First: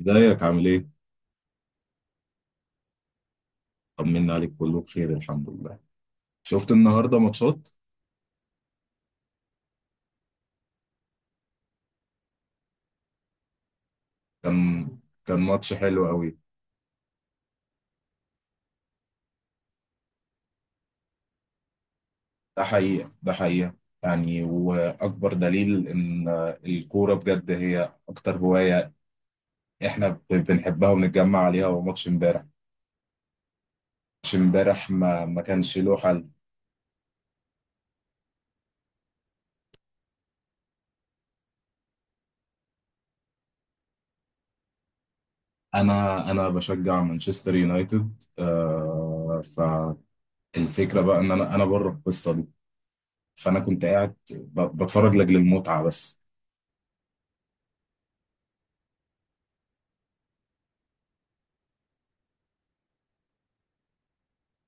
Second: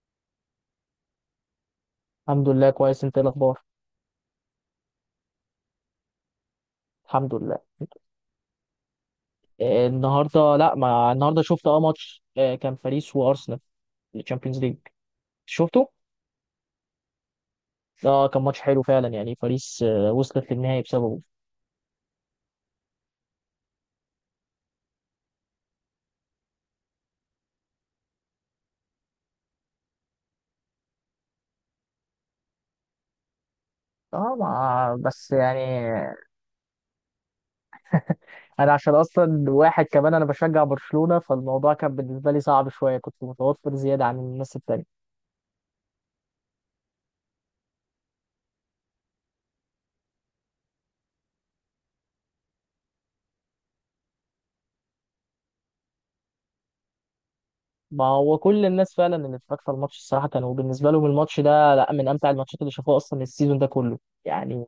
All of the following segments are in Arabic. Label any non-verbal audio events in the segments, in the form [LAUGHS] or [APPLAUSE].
ازيك عامل ايه؟ الحمد لله كويس. انت ايه الاخبار؟ طمنا عليك كله بخير الحمد لله. شفت النهارده الحمد لله. ماتشات. النهارده، لا، ما النهارده شفت ماتش، كان باريس وارسنال. الشامبيونز ليج. كان كان ماتش شفته. حلو قوي. اه، كان ماتش حلو فعلا. يعني باريس وصلت للنهائي بسببه. ده حقيقة ده حقيقة، يعني واكبر دليل ان الكورة بجد هي اكتر هواية احنا بنحبها وبنتجمع عليها. هو ماتش امبارح، ماتش اه، امبارح ما ما بس ما كانش له يعني حل. انا، عشان اصلا واحد كمان، انا بشجع برشلونة، فالموضوع كان بالنسبه لي صعب شويه. كنت متوتر زياده عن الناس التانية. انا بشجع مانشستر يونايتد. فالفكرة بقى ان انا بره القصة دي، فانا كنت قاعد بتفرج لاجل المتعة بس. ما هو كل الناس فعلا اللي اتفرجت على الماتش الصراحه، كانوا بالنسبه لهم الماتش ده لا، من امتع الماتشات اللي شافوها اصلا السيزون ده كله. يعني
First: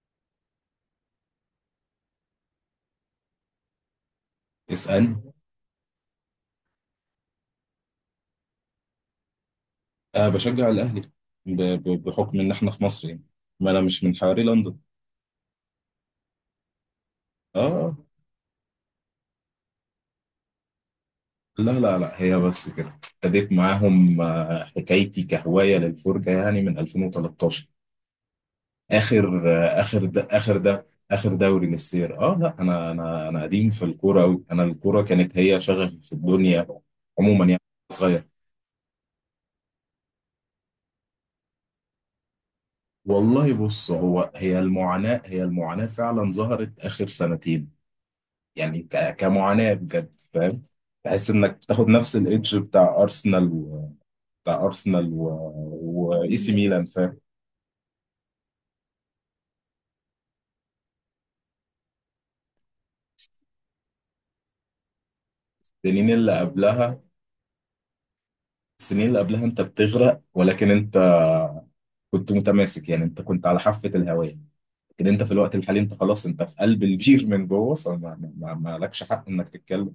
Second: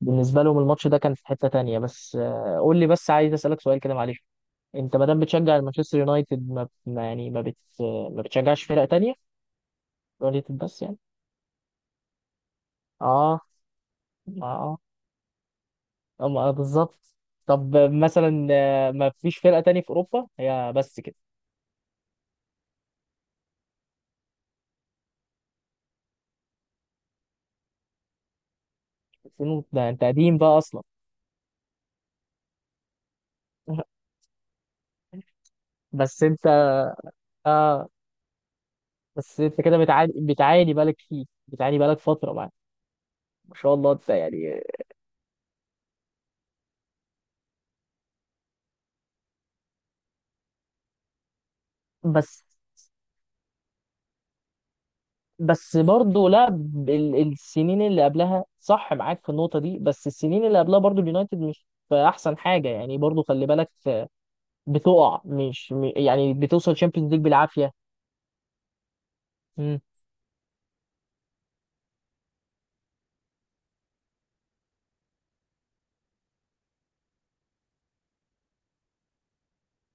بالنسبة لهم الماتش ده كان في حتة تانية. بس قول لي، بس عايز أسألك سؤال كده، معلش. أنت ما اسأل. دام بتشجع المانشستر يونايتد، ما بتشجعش فرق تانية؟ أه، يونايتد بشجع بس يعني؟ الأهلي بحكم إن إحنا في مصر يعني، آه ما أنا مش من حواري لندن. آه، آه آه بالظبط. آه طب آه. مثلا ما فيش فرقة تانية في أوروبا؟ هي بس كده؟ لا لا لا، هي بس كده ابتديت معاهم. حكايتي كهواية للفرجة يعني من 2013. آخر 2000، آه، ده آخر أنت ده قديم آخر بقى أصلا. ده آخر دوري للسير. لا، أنا قديم في [LAUGHS] الكورة أوي، أنا الكورة كانت هي شغفي في بس أنت، الدنيا عموما يعني. آه، صغير. بس أنت كده بتعاني، بتعاني بقالك فيه بتعاني بقالك فترة معاه. والله ما شاء بص، الله أنت هو هي يعني. المعاناة هي المعاناة فعلا ظهرت آخر سنتين، يعني كمعاناة بجد، فاهم. تحس انك بتاخد نفس بس، الايدج بتاع ارسنال و بس برضه، واي لا، سي ميلان، فاهم. السنين اللي قبلها صح، معاك في النقطة دي، بس السنين اللي قبلها برضه اليونايتد مش في أحسن حاجة، يعني برضه خلي بالك. بتقع مش م- السنين يعني اللي بتوصل قبلها تشامبيونز ليج بالعافية. السنين اللي قبلها انت مم. بتغرق، ولكن انت كنت متماسك يعني. انت كنت على حافة الهواء، لكن انت في الوقت الحالي انت خلاص، انت في قلب البير من جوه. فما ما... ما ما لكش حق انك تتكلم.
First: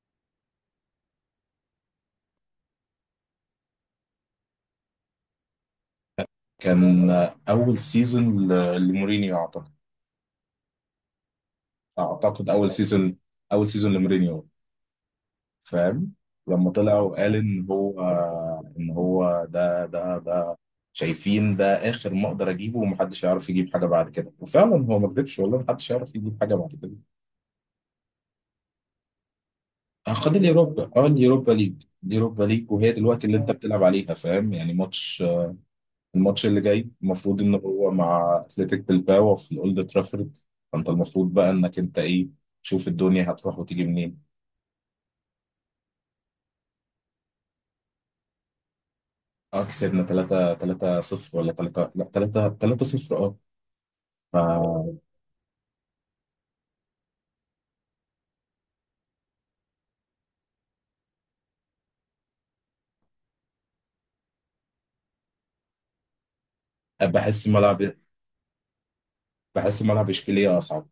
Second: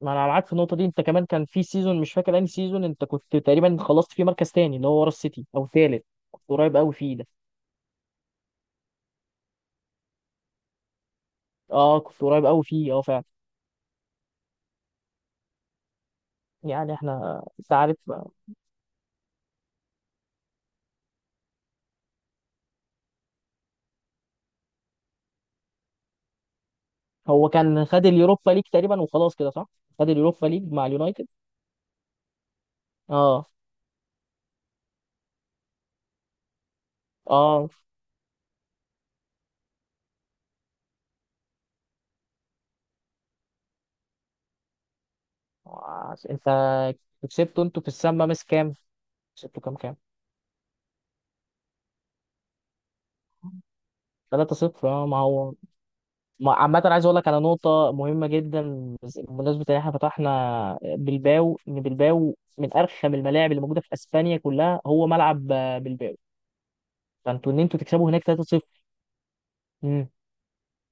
ما أنا معاك في النقطة دي. أنت كمان كان في سيزون، مش فاكر أنهي سيزون، أنت كنت تقريبا خلصت فيه مركز تاني، اللي هو ورا السيتي، أو تالت. كنت قريب أوي كان فيه ده. اول سيزون لمورينيو اعتقد. أه كنت قريب اعتقد أوي فيه، أه، فعلا. اول سيزون لمورينيو، فاهم. لما طلع يعني وقال احنا، ان انت عارف، هو، ان هو ده شايفين، ده اخر ما اقدر اجيبه ومحدش يعرف يجيب حاجه بعد كده. وفعلا هو ما كذبش والله، محدش يعرف يجيب حاجه بعد كده. هو كان خد اليوروبا ليج تقريبا وخلاص كده، صح؟ خد آه، خد اليوروبا ليج مع اليوروبا، اه اليونايتد. اليوروبا ليج، اليوروبا ليج، وهي دلوقتي اللي اه، انت اه بتلعب عليها، فاهم يعني. الماتش اللي جاي المفروض ان اه. هو مع اتلتيك بالباو في الاولد ترافورد، فانت المفروض بقى انك انت ايه، تشوف الدنيا هتروح وتيجي منين. انت كسبته انتوا في السما مس كام؟ كسبته اه، كام؟ كسبنا 3 3 0، ولا 3، لا، 3 3 0. 3 صفر. اه. اه، ما هو. عامة عايز اقول لك على نقطة مهمة جدا، بمناسبة ان احنا فتحنا بلباو، ان بلباو من ارخم الملاعب اللي موجودة في اسبانيا كلها. هو ملعب بلباو، بحس فانتوا ان انتوا ملعب تكسبوا هناك 3 صفر، بحس ملعب اشبيليه اصعب.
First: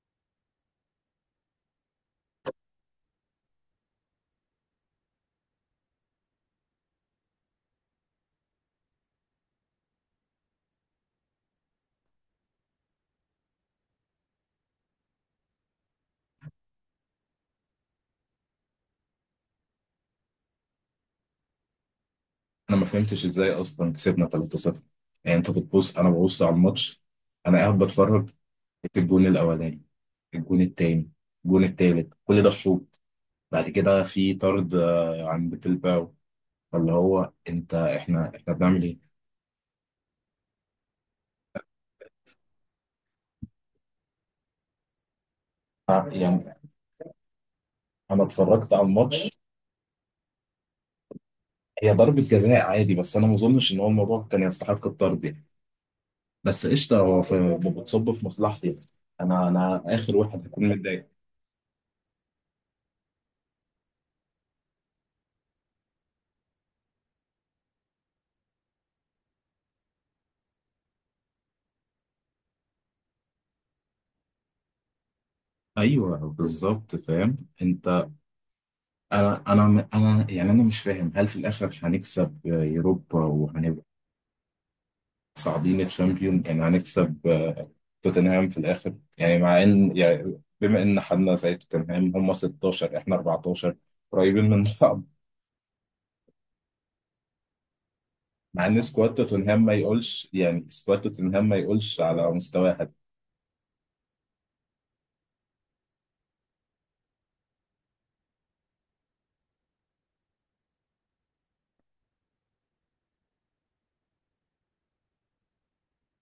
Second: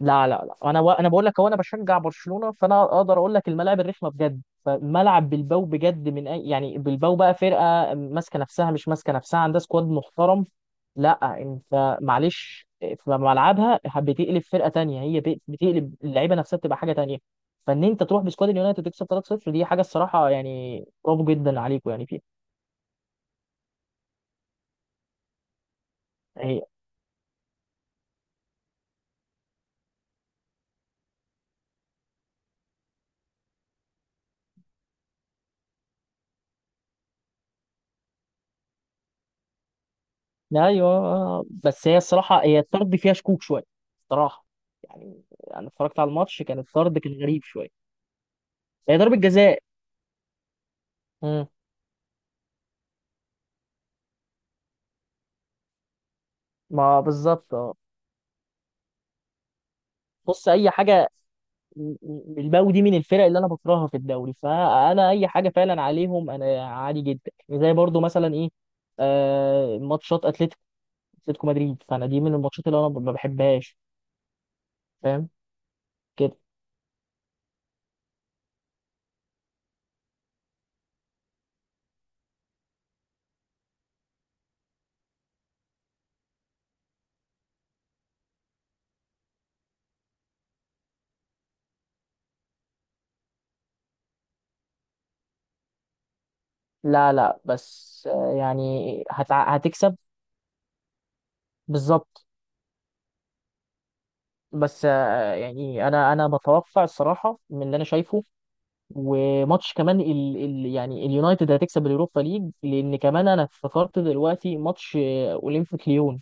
لا، انا بقول لك، هو انا بشجع برشلونه، فانا اقدر اقول لك الملاعب الرخمه بجد. فملعب بلباو بجد من يعني بلباو بقى فرقه ماسكه نفسها، مش ماسكه نفسها، عندها سكواد محترم. لا انت معلش، في ملعبها بتقلب فرقه تانية، هي بتقلب اللعيبه نفسها بتبقى حاجه تانية. فان انت تروح بسكواد اليونايتد تكسب 3-0، دي حاجه الصراحه، يعني برافو جدا عليكم يعني فيها. انا ما فهمتش ازاي اصلا كسبنا 3-0. يعني انت بتبص، انا ببص على يعني الماتش، انا قاعد بتفرج. الجون الاولاني، الجون التاني، الجون التالت، كل ده الشوط. بعد كده في طرد عند بيلباو، فاللي هو انت احنا بنعمل ايه. ايوه، بس هي الصراحه، هي الطرد فيها شكوك شويه الصراحه. يعني انا اتفرجت آه، على الماتش، يعني كان الطرد كان غريب شويه. انا اتفرجت على هي ضربه الماتش. جزاء. امم هي ضربة جزاء عادي، بس انا ما اظنش ان هو الموضوع كان يستحق الطرد يعني. بس قشطه، ما هو بالظبط، اه. بتصب في مصلحتي، انا اخر واحد بص، هكون اي متضايق. حاجه، بالباو دي من الفرق اللي انا بكرهها في الدوري، فانا اي حاجه فعلا عليهم انا عادي جدا. يعني زي برضو مثلا ايه، آه، ماتشات اتلتيكو، اتلتيكو مدريد، فانا دي من الماتشات اللي انا ما بحبهاش، فاهم ايوه كده. بالظبط، فاهم انت. انا مش فاهم هل في الاخر هنكسب يوروبا وهنبقى صاعدين الشامبيون. يعني هنكسب توتنهام في الاخر، يعني مع ان، يعني بما ان حدنا زي توتنهام، هم 16 احنا 14، قريبين من بعض. لا لا، بس آه مع ان يعني سكواد توتنهام ما هتكسب يقولش، يعني سكواد توتنهام ما يقولش بالظبط. على مستوى حد. بس يعني انا انا بتوقع الصراحه من اللي انا شايفه. وماتش كمان ال ال يعني اليونايتد هتكسب اليوروبا ليج، لان كمان انا افتكرت دلوقتي ماتش اولمبيك ليون.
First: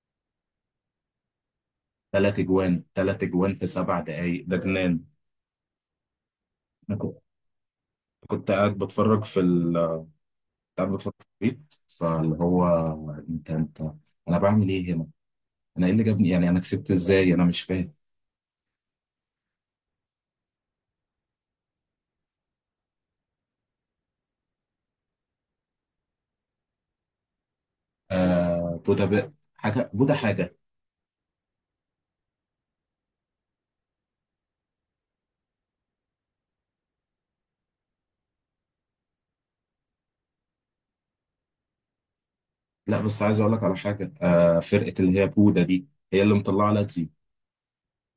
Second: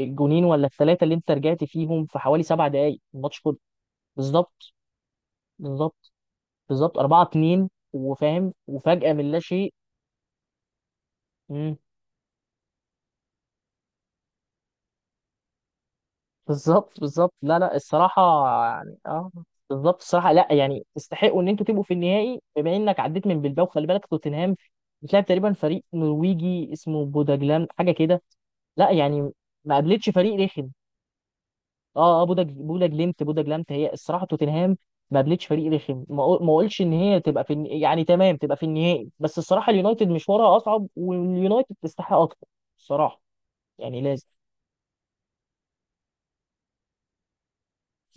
الجونين ولا الثلاثه اللي انت رجعت فيهم في ثلاث حوالي سبع اجوان، دقائق ثلاث الماتش اجوان كله. في سبع دقائق، ده بالظبط، جنان. بالظبط، انا بالظبط كنت 4-2، كنت وفاهم قاعد وفجاه بتفرج من في لا شيء. ال، قاعد بتفكر في البيت، إمم. فاللي هو انت انا بعمل ايه هنا؟ انا ايه اللي جابني، يعني انا كسبت بالظبط، بالظبط، ازاي؟ انا لا مش لا فاهم. الصراحة. يعني اه، بالظبط الصراحة. لا يعني تستحقوا ان انتوا تبقوا في النهائي بما انك عديت من بلباو. خلي بالك توتنهام بتلعب تقريبا فريق نرويجي اسمه بوداجلام، حاجة كده. آه، لا بودا يعني ما حاجه، قابلتش بودا فريق حاجه. رخم. اه اه، بوداج، بوداجلمت، بوداجلمت، هي الصراحة توتنهام ما قابلتش فريق رخم. ما اقولش ان هي تبقى يعني تمام تبقى في النهائي، بس الصراحة اليونايتد مشوارها اصعب، واليونايتد تستحق اكتر لا بس الصراحة. عايز اقول لك على يعني حاجه، لازم، آه فرقه اللي هي بودا دي هي اللي مطلعه لاتزيو.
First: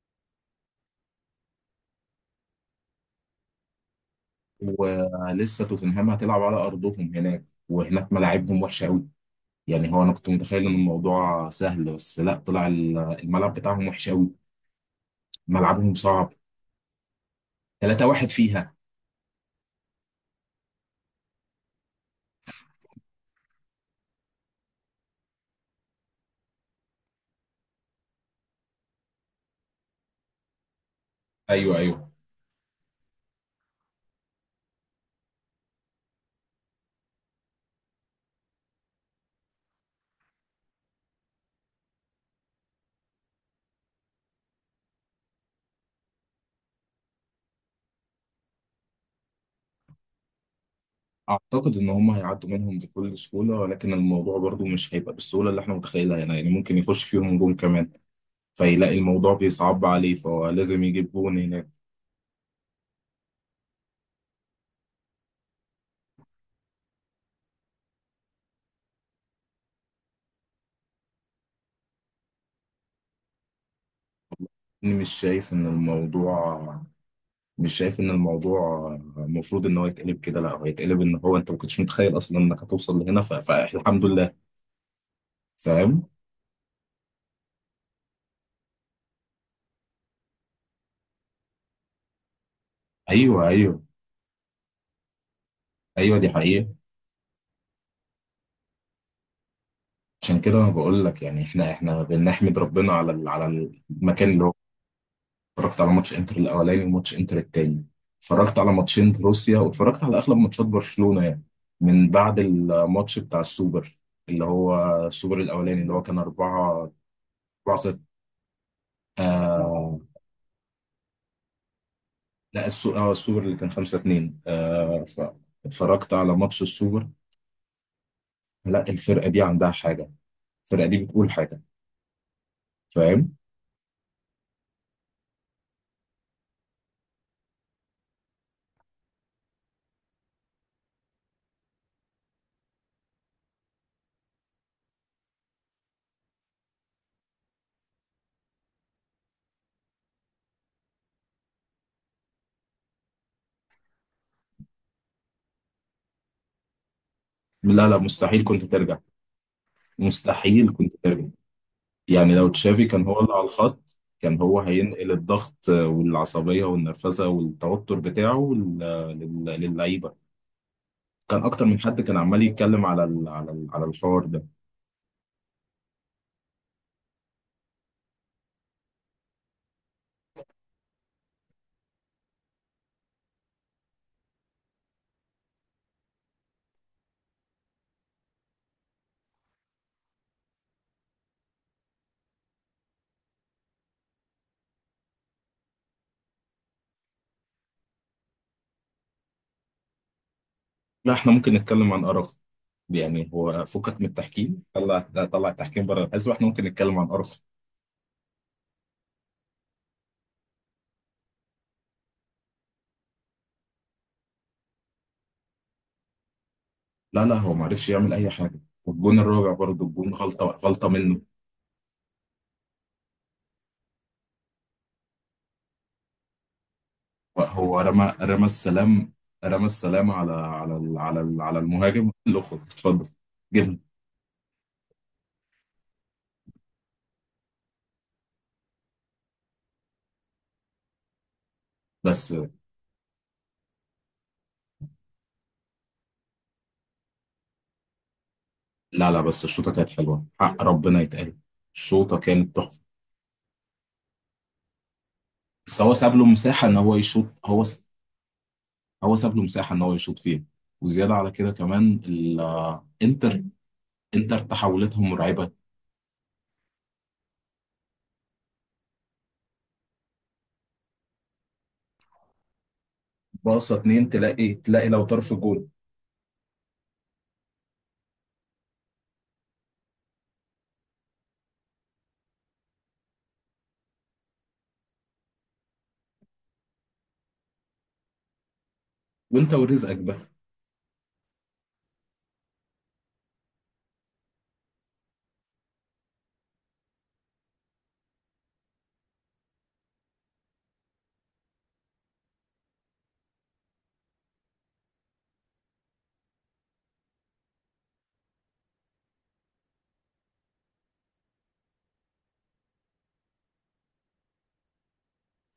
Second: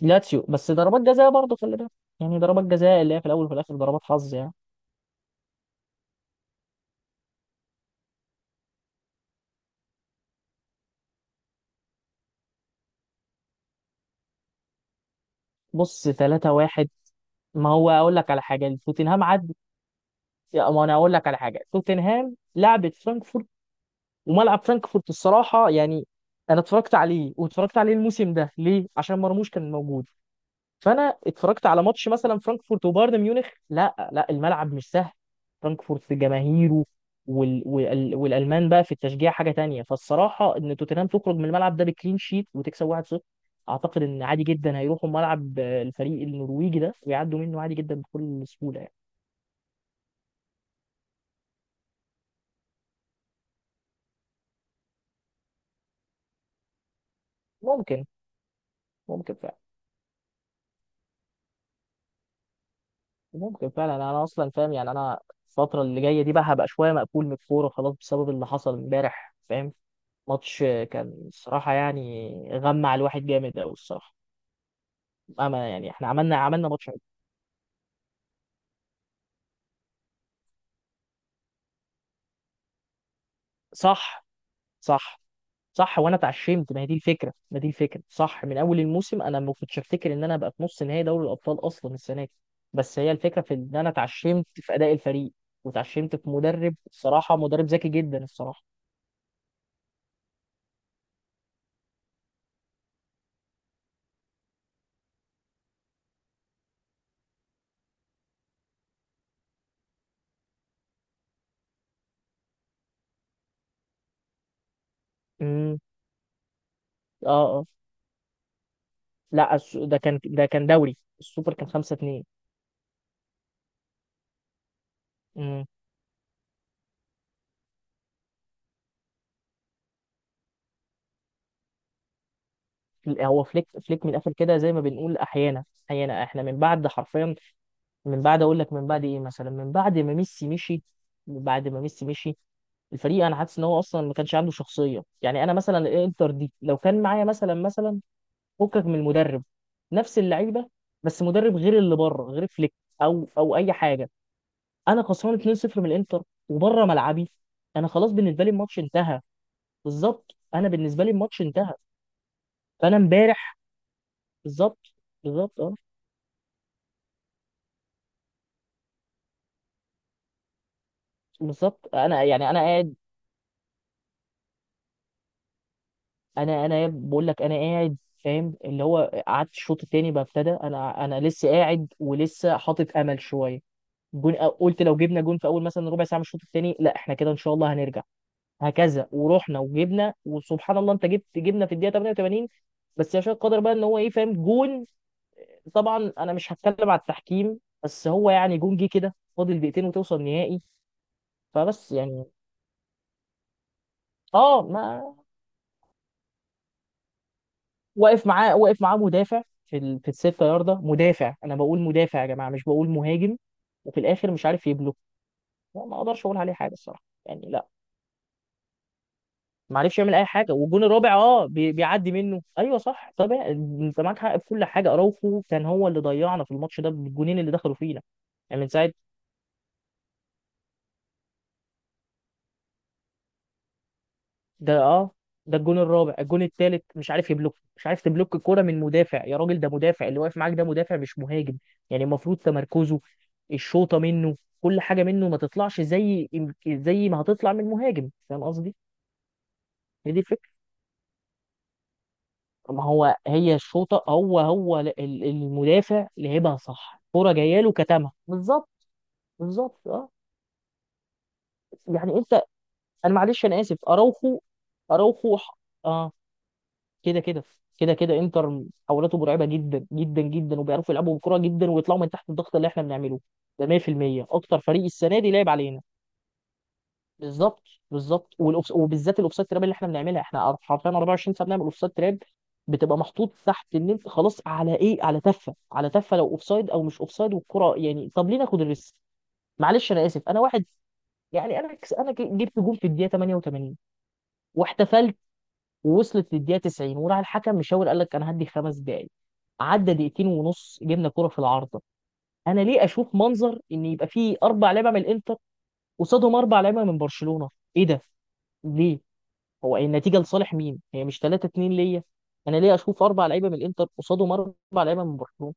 لاتسيو بس ضربات جزاء برضه خلي بالك. يعني ضربات جزاء اللي هي في الاول وفي الاخر ضربات حظ يعني. ولسه توتنهام هتلعب على ارضهم، هناك وهناك ملاعبهم وحشه قوي، يعني. هو انا كنت متخيل ان الموضوع سهل، بس لا، طلع الملعب بتاعهم وحش قوي، ملعبهم بص صعب. 3-1. ما هو اقول 3-1 لك على فيها. حاجه، توتنهام عدي، ما انا اقول لك على حاجه، توتنهام لعبت فرانكفورت، وملعب فرانكفورت الصراحه يعني، انا اتفرجت عليه واتفرجت عليه الموسم ده، ليه؟ عشان مرموش كان موجود، فانا اتفرجت ايوه على ماتش ايوه. مثلا فرانكفورت وبايرن ميونخ. لا لا، الملعب مش سهل. فرانكفورت في جماهيره والالمان بقى في التشجيع حاجه تانية. فالصراحه ان توتنهام تخرج من الملعب ده بكلين شيت وتكسب 1-0، اعتقد ان عادي جدا هيروحوا ملعب الفريق النرويجي ده، ويعدوا منه عادي جدا بكل سهوله يعني. اعتقد ان هم هيعدوا منهم بكل سهوله، ولكن الموضوع برضو مش هيبقى بالسهوله اللي احنا متخيلها هنا، يعني ممكن يخش فيهم جون كمان، ممكن. فيلاقي الموضوع ممكن فعلا. بيصعب عليه، فهو لازم يجيب جون هناك. ممكن فعلا، انا اصلا فاهم يعني. انا الفتره اللي جايه دي بقى هبقى شويه مقفول من الكوره خلاص، بسبب اللي حصل امبارح، فاهم. ماتش كان الصراحه يعني غمع الواحد جامد قوي الصراحه. أنا مش شايف ان اما يعني احنا عملنا، الموضوع عملنا ماتش حلو. مش شايف ان الموضوع المفروض ان هو يتقلب كده، لا، هو يتقلب ان هو انت ما كنتش متخيل اصلا انك هتوصل لهنا، فالحمد صح. لله، صح. صح، فاهم. وانا اتعشمت. ما هي دي الفكره، ما دي الفكره صح، من اول الموسم انا ما كنتش افتكر ان انا ابقى في نص نهائي دوري الابطال اصلا السنه دي. بس هي الفكره ايوه في ان ايوه. انا اتعشمت في اداء الفريق، واتعشمت ايوه، دي في حقيقه. مدرب الصراحه، مدرب ذكي جدا الصراحه. عشان كده انا بقول لك، يعني احنا بنحمد ربنا على على المكان اللي هو. اتفرجت على ماتش انتر الاولاني وماتش انتر التاني، اتفرجت على ماتشين روسيا، واتفرجت على اغلب ماتشات برشلونة يعني. من بعد الماتش بتاع السوبر، اللي هو السوبر امم. الاولاني، اللي هو كان 4 اه اه. 4 0، لا ده آه. كان، ده كان دوري السوبر، كان 5-2. لا، السوبر اللي كان 5 2، آه. امم. فاتفرجت على ماتش السوبر. لا، الفرقة دي عندها حاجة، الفرقة دي بتقول حاجة، فاهم. هو فليك، من الاخر كده زي ما بنقول، احيانا احنا من بعد حرفيا، من بعد اقول لك من بعد ايه مثلا، من بعد ما ميسي مشي. من بعد ما ميسي مشي الفريق انا حاسس ان هو اصلا ما كانش عنده شخصيه. يعني انا مثلا الانتر دي لو كان معايا مثلا، فكك من المدرب، نفس اللعيبه، بس مدرب غير اللي بره، غير فليك، او اي حاجه، انا خسران 2-0 من الانتر وبره ملعبي، لا انا لا، خلاص مستحيل بالنسبه لي كنت الماتش ترجع. انتهى. بالظبط، انا مستحيل كنت بالنسبه لي ترجع. الماتش انتهى. يعني لو تشافي فانا كان هو اللي على امبارح، الخط، كان هو بالظبط، هينقل بالظبط الضغط اه، والعصبية والنرفزة والتوتر بتاعه للعيبة. كان أكتر من بالظبط، حد كان انا عمال يعني انا يتكلم قاعد، على ال، على ال، على الحوار ده. انا بقول لك انا قاعد فاهم، اللي هو قعدت الشوط التاني بقى ابتدى، انا انا لسه قاعد ولسه حاطط امل شويه. قلت لو جبنا جون في اول مثلا ربع ساعه من الشوط التاني، لا احنا كده ان شاء الله هنرجع. هكذا ورحنا وجبنا وسبحان الله، انت جبت، جبنا في الدقيقه 88. بس يشاء القدر بقى ان هو ايه، فاهم، جون. طبعا انا مش هتكلم على التحكيم، بس هو يعني جون جه كده فاضل دقيقتين وتوصل نهائي. لا إحنا ممكن فبس نتكلم عن يعني أرخ، يعني هو فكك من اه التحكيم، ما. طلع لا، طلع التحكيم بره الحسبة. إحنا ممكن نتكلم عن أرخ. واقف معاه، واقف معاه مدافع في الستة ياردة، مدافع. انا بقول مدافع يا جماعه، مش بقول مهاجم. وفي الاخر مش عارف يبلوك. لا، ما اقدرش اقول عليه حاجه الصراحه، لا لا، يعني هو ما لا. عرفش يعمل أي حاجة. والجون الرابع ما برضه، عرفش الجون يعمل اي غلطة حاجه. والجون غلطة الرابع منه. اه، بيعدي منه، ايوه صح طبعا. انت معاك حق في كل حاجه، اراوخو كان هو اللي ضيعنا في الماتش ده بالجونين اللي دخلوا هو فينا. رمى يعني من ساعه، السلام، رمى السلام على على المهاجم اللي خد اتفضل، جبنه. ده اه، ده الجون الرابع. الجون الثالث مش عارف يبلوك، مش عارف تبلوك الكوره من مدافع يا راجل! ده مدافع اللي واقف معاك، ده مدافع مش مهاجم. يعني بس المفروض تمركزه، الشوطه منه، كل حاجه منه ما تطلعش زي، زي ما هتطلع من مهاجم، فاهم قصدي. لا لا، بس الشوطه كانت هي دي حلوه الفكره. حق ربنا يتقال، الشوطه كانت تحفه. ما هو هي الشوطه، هو هو بس هو المدافع ساب له لعبها مساحه ان هو صح، يشوط، كوره جايه له كتمها بالظبط. هو ساب له مساحه ان بالظبط هو اه. يشوط فيها. وزياده على كده كمان. يعني انت، انا الانتر معلش، انا اسف انتر اراوخو. تحولتها اراوخو مرعبه. اه، كده كده، كده كده. انتر محاولاته مرعبه جدا جدا جدا، وبيعرفوا يلعبوا بكره جدا ويطلعوا من تحت الضغط اللي احنا بنعمله. ده باصه اتنين، 100% تلاقي اكتر فريق تلاقي لو السنه دي طرف لعب جون. علينا. بالظبط. بالظبط، وبالذات الاوفسايد تراب اللي احنا بنعملها، احنا حرفيا 24 ساعه بنعمل اوفسايد تراب. بتبقى محطوط تحت ان انت خلاص على ايه، على تفه، على تفه لو اوفسايد او مش اوفسايد. والكره يعني طب ليه ناخد الريسك. وانت معلش ورزقك انا بقى. اسف، انا واحد يعني، انا انا جبت جول في الدقيقه 88 واحتفلت ووصلت للدقيقه 90، وراح الحكم مشاور قال لك انا هدي 5 دقائق. عدى دقيقتين ونص جبنا كرة في العارضة. انا ليه اشوف منظر ان يبقى فيه اربع لعيبه من الانتر قصادهم اربع لعيبه من برشلونة؟ ايه ده؟ ليه؟ هو النتيجه لصالح مين؟ هي مش 3-2 ليا؟ انا ليه اشوف اربع لعيبه من الانتر قصادهم اربع لعيبه من برشلونة؟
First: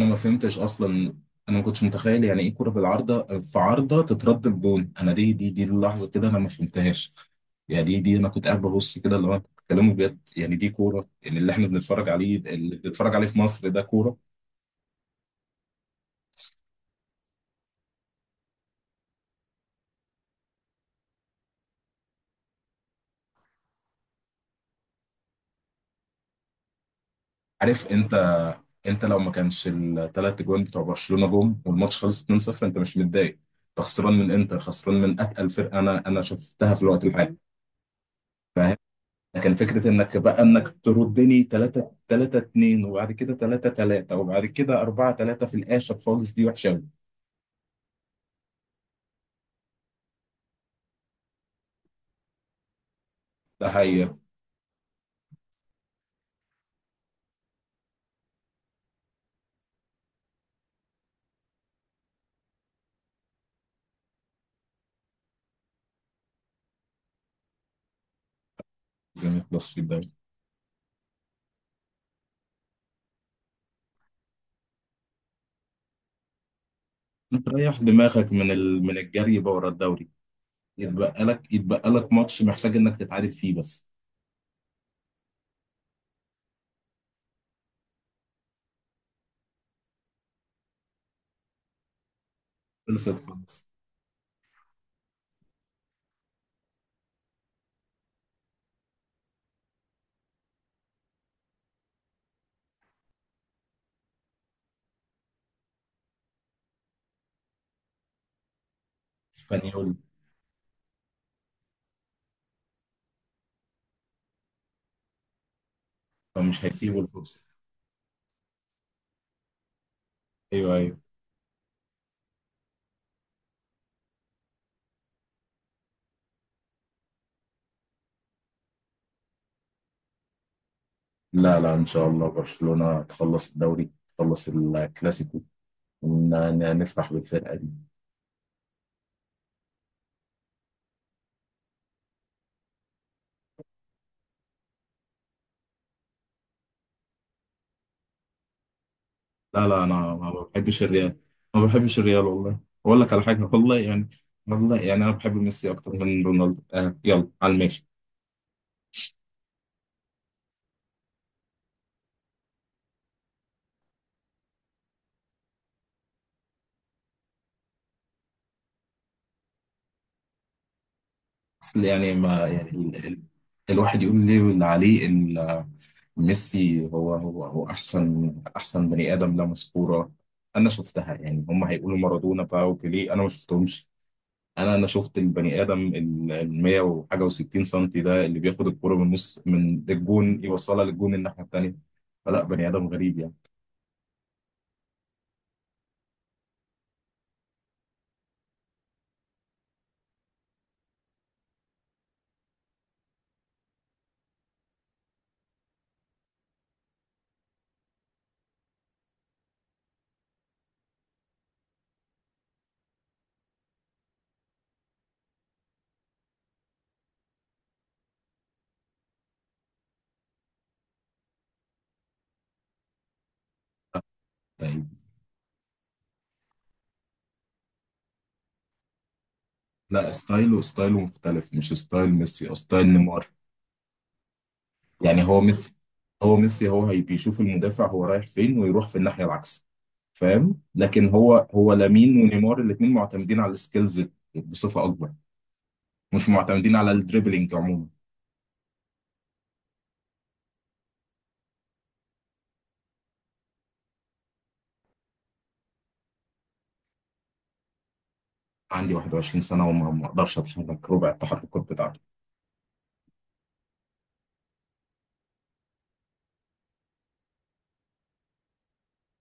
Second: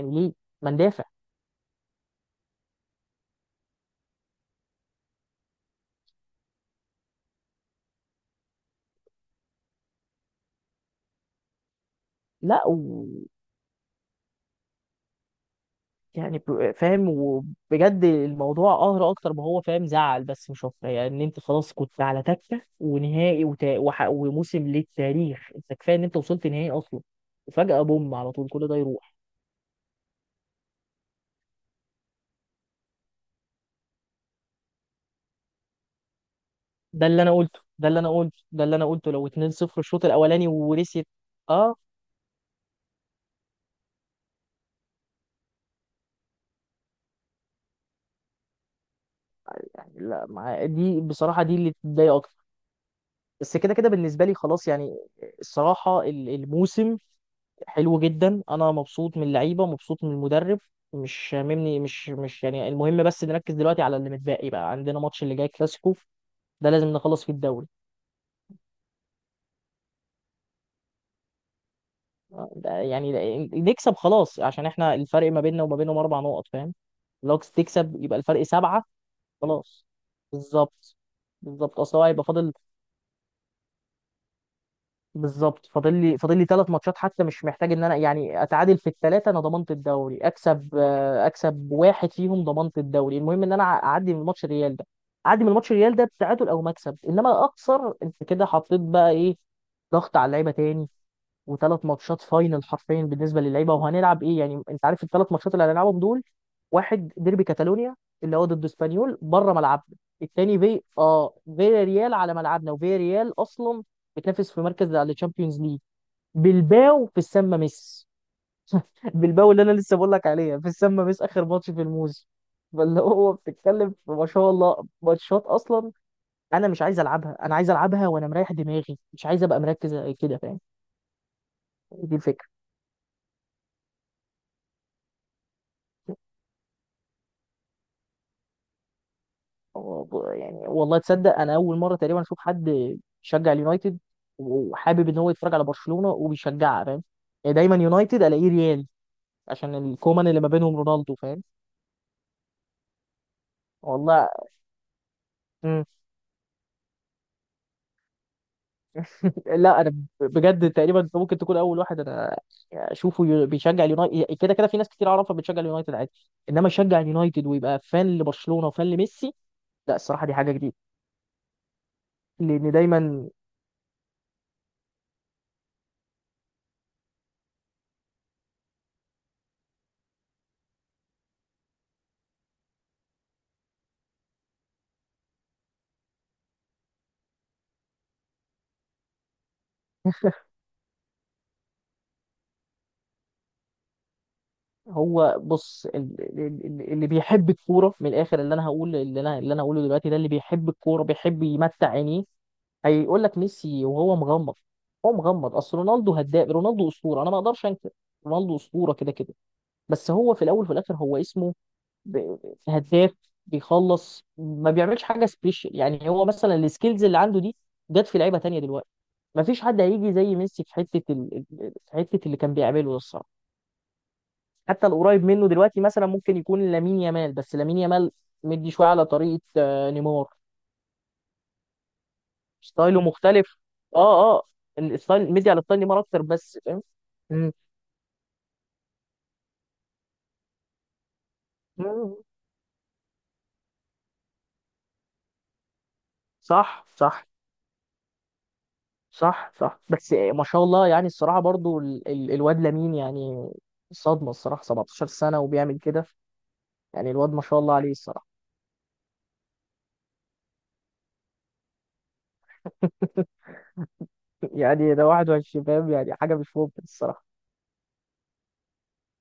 انا ما ليه؟ فهمتش ما ندافع! اصلا، انا ما كنتش متخيل يعني. ايه كرة بالعارضة، في عارضة تترد بجون! انا دي اللحظة كده انا ما فهمتهاش. يعني دي انا كنت قاعد ببص كده، اللي هو انتوا بتتكلموا بجد يعني، دي كوره يعني اللي احنا بنتفرج عليه، لا اللي بنتفرج عليه في مصر ده كوره. يعني فاهم، وبجد الموضوع قهر اكتر ما هو فاهم، زعل بس مش اكتر. يعني ان انت خلاص كنت على تكه ونهائي وموسم للتاريخ، انت كفايه ان انت وصلت نهائي اصلا. وفجاه عارف انت، بوم على طول كل ده انت يروح. لو ما كانش الثلاث جوان بتوع برشلونه جم والماتش خلص 2-0، انت مش متضايق. انت خسران من انتر، خسران من اتقل فرقه انا انا شفتها في الوقت الحالي. ده اللي انا قلته لو لكن 2-0، فكرة الشوط انك بقى الاولاني انك ورثت تردني اه. 3 3 2، وبعد كده 3 3، وبعد كده 4 3 في الاخر خالص، دي وحشة قوي. يعني لا دي بصراحه دي اللي تضايق اكتر. بس ده كده كده هي. بالنسبه لي خلاص يعني. الصراحه الموسم حلو جدا. انا مبسوط من اللعيبه، مبسوط من المدرب، مش شاممني، مش مش يعني المهم بس نركز دلوقتي على اللي متبقي بقى. عندنا ماتش اللي جاي كلاسيكو، ده لازم نخلص فيه الدوري. زي ما يخلص في الدوري، ده يعني نكسب خلاص، عشان احنا الفرق ما بيننا وما بينهم 4 نقط فاهم، لو انت ريح تكسب يبقى دماغك الفرق من 7. من الجري بقى ورا خلاص. الدوري. بالظبط. يتبقى لك بالظبط، اصل هو هيبقى ماتش فاضل، محتاج انك تتعادل فيه بس. بالظبط، فاضل لي، فاضل لي 3 ماتشات، حتى مش محتاج ان انا يعني اتعادل في الـ3، انا ضمنت الدوري، اكسب اكسب واحد فيهم ضمنت الدوري. خلصت المهم ان انا خلاص. اعدي من ماتش الريال ده، اعدي من ماتش الريال ده بتعادل او مكسب. انما اخسر انت كده حطيت بقى ايه، ضغط على اللعيبه تاني. وثلاث ماتشات فاينل حرفيا بالنسبه للعيبه. وهنلعب ايه يعني انت عارف الـ3 ماتشات اللي هنلعبهم دول؟ واحد ديربي كاتالونيا، اللي هو ضد اسبانيول بره اسبانيول، ملعبنا. الثاني في اه فيا ريال على ملعبنا، وفيا ريال اصلا بتنافس في مركز على تشامبيونز ليج. فمش هيسيبوا بلباو في الفرصة. السما ميس، بلباو اللي انا لسه بقول لك عليها في ايوه ايوه. السما ميس، اخر ماتش في الموسم. فاللي هو بتتكلم في ما شاء الله ماتشات اصلا، انا مش عايز العبها، انا عايز العبها وانا مريح دماغي، مش عايز ابقى مركز كده، فاهم. لا لا، ان شاء دي الله الفكره. برشلونة تخلص الدوري، تخلص الكلاسيكو، ونفرح بالفرقة. هو يعني والله تصدق، انا اول مره تقريبا اشوف حد يشجع اليونايتد وحابب ان هو يتفرج على برشلونه وبيشجعها، فاهم. يعني دايما يونايتد الاقيه ريال، لا عشان لا، انا الكومان ما اللي ما بينهم بحبش رونالدو، الريال، فاهم. ما بحبش الريال والله. اقول لك على حاجه، والله يعني، والله. والله يعني انا بحب ميسي اكتر من رونالدو آه، يلا على الماشي. لا انا بجد تقريبا انت ممكن تكون اول واحد انا اشوفه بيشجع اليونايتد. كده كده في ناس كتير اعرفها بتشجع اليونايتد عادي، انما يشجع اليونايتد ويبقى فان لبرشلونه وفان لميسي، لا الصراحه دي حاجه جديده. بس يعني، ما يعني لان دايما. الواحد يقول ليه، واللي عليه ميسي هو احسن، احسن بني ادم، لا مسكوره. انا شفتها، يعني هم هيقولوا مارادونا بقى وبيليه، انا ما شفتهمش. انا شفت البني ادم ال 100 وحاجه و60 سم ده اللي بياخد الكوره من نص، من الجون، يوصلها للجون الناحيه التانيه. فلا، بني ادم غريب يعني. هو بص، اللي بيحب الكوره من الاخر، اللي انا هقوله دلوقتي، ده اللي بيحب الكوره بيحب يمتع عينيه، هيقول لك ميسي وهو مغمض، هو مغمض. اصل رونالدو هداف، رونالدو اسطوره، انا ما اقدرش انكر. رونالدو اسطوره كده كده. بس هو في الاول وفي الاخر هو اسمه هداف، بيخلص، ما بيعملش حاجه سبيشال. يعني هو مثلا السكيلز اللي عنده دي جت في لعيبه تانية دلوقتي. ما فيش حد هيجي زي ميسي في حته في حته اللي كان بيعمله ده الصراحه. حتى طيب. القريب منه دلوقتي مثلا ممكن يكون لامين يامال، بس لامين يامال مدي شويه على طريقه لا، نيمار. ستايله مختلف، مش ستايل ميسي او ستايل ستايله نيمار. مختلف، اه اه، يعني الستايل هو مدي على ميسي، ستايل نيمار اكتر هو بس ميسي فاهم. هو هي بيشوف مم. المدافع هو رايح فين، ويروح في الناحية العكس، فاهم. لكن هو مم. لامين ونيمار الاتنين معتمدين على السكيلز بصفة اكبر، مش معتمدين صح على صح. الدريبلينج عموما. صح صح، بس ما شاء الله يعني الصراحه برضو الواد لامين يعني صدمه الصراحه، 17 سنه وبيعمل كده، يعني الواد ما شاء الله عليه الصراحه. عندي 21 سنة وما ما اقدرش اتحرك ربع التحركات بتاعته. [LAUGHS] يعني ده 21 فاهم، يعني حاجه مش ممكن الصراحه.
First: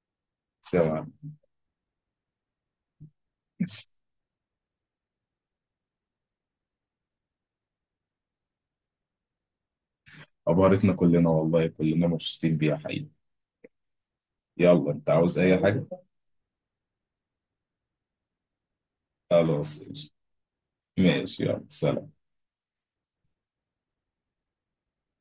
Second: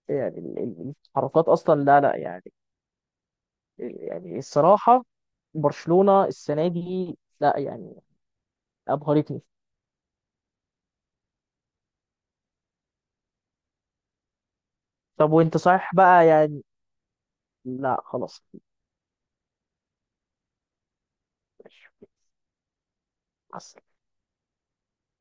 يعني بس، التحركات اصلا لا لا يعني. يعني الصراحه برشلونه السنه دي لا يعني، ابهرتني. عبارتنا كلنا والله كلنا مبسوطين بيها حقيقي. يلا، انت طب عاوز اي وانت حاجة؟ صحيح بقى يعني؟ لا خلاص. خلاص. ماشي، يلا، سلام. ماشي.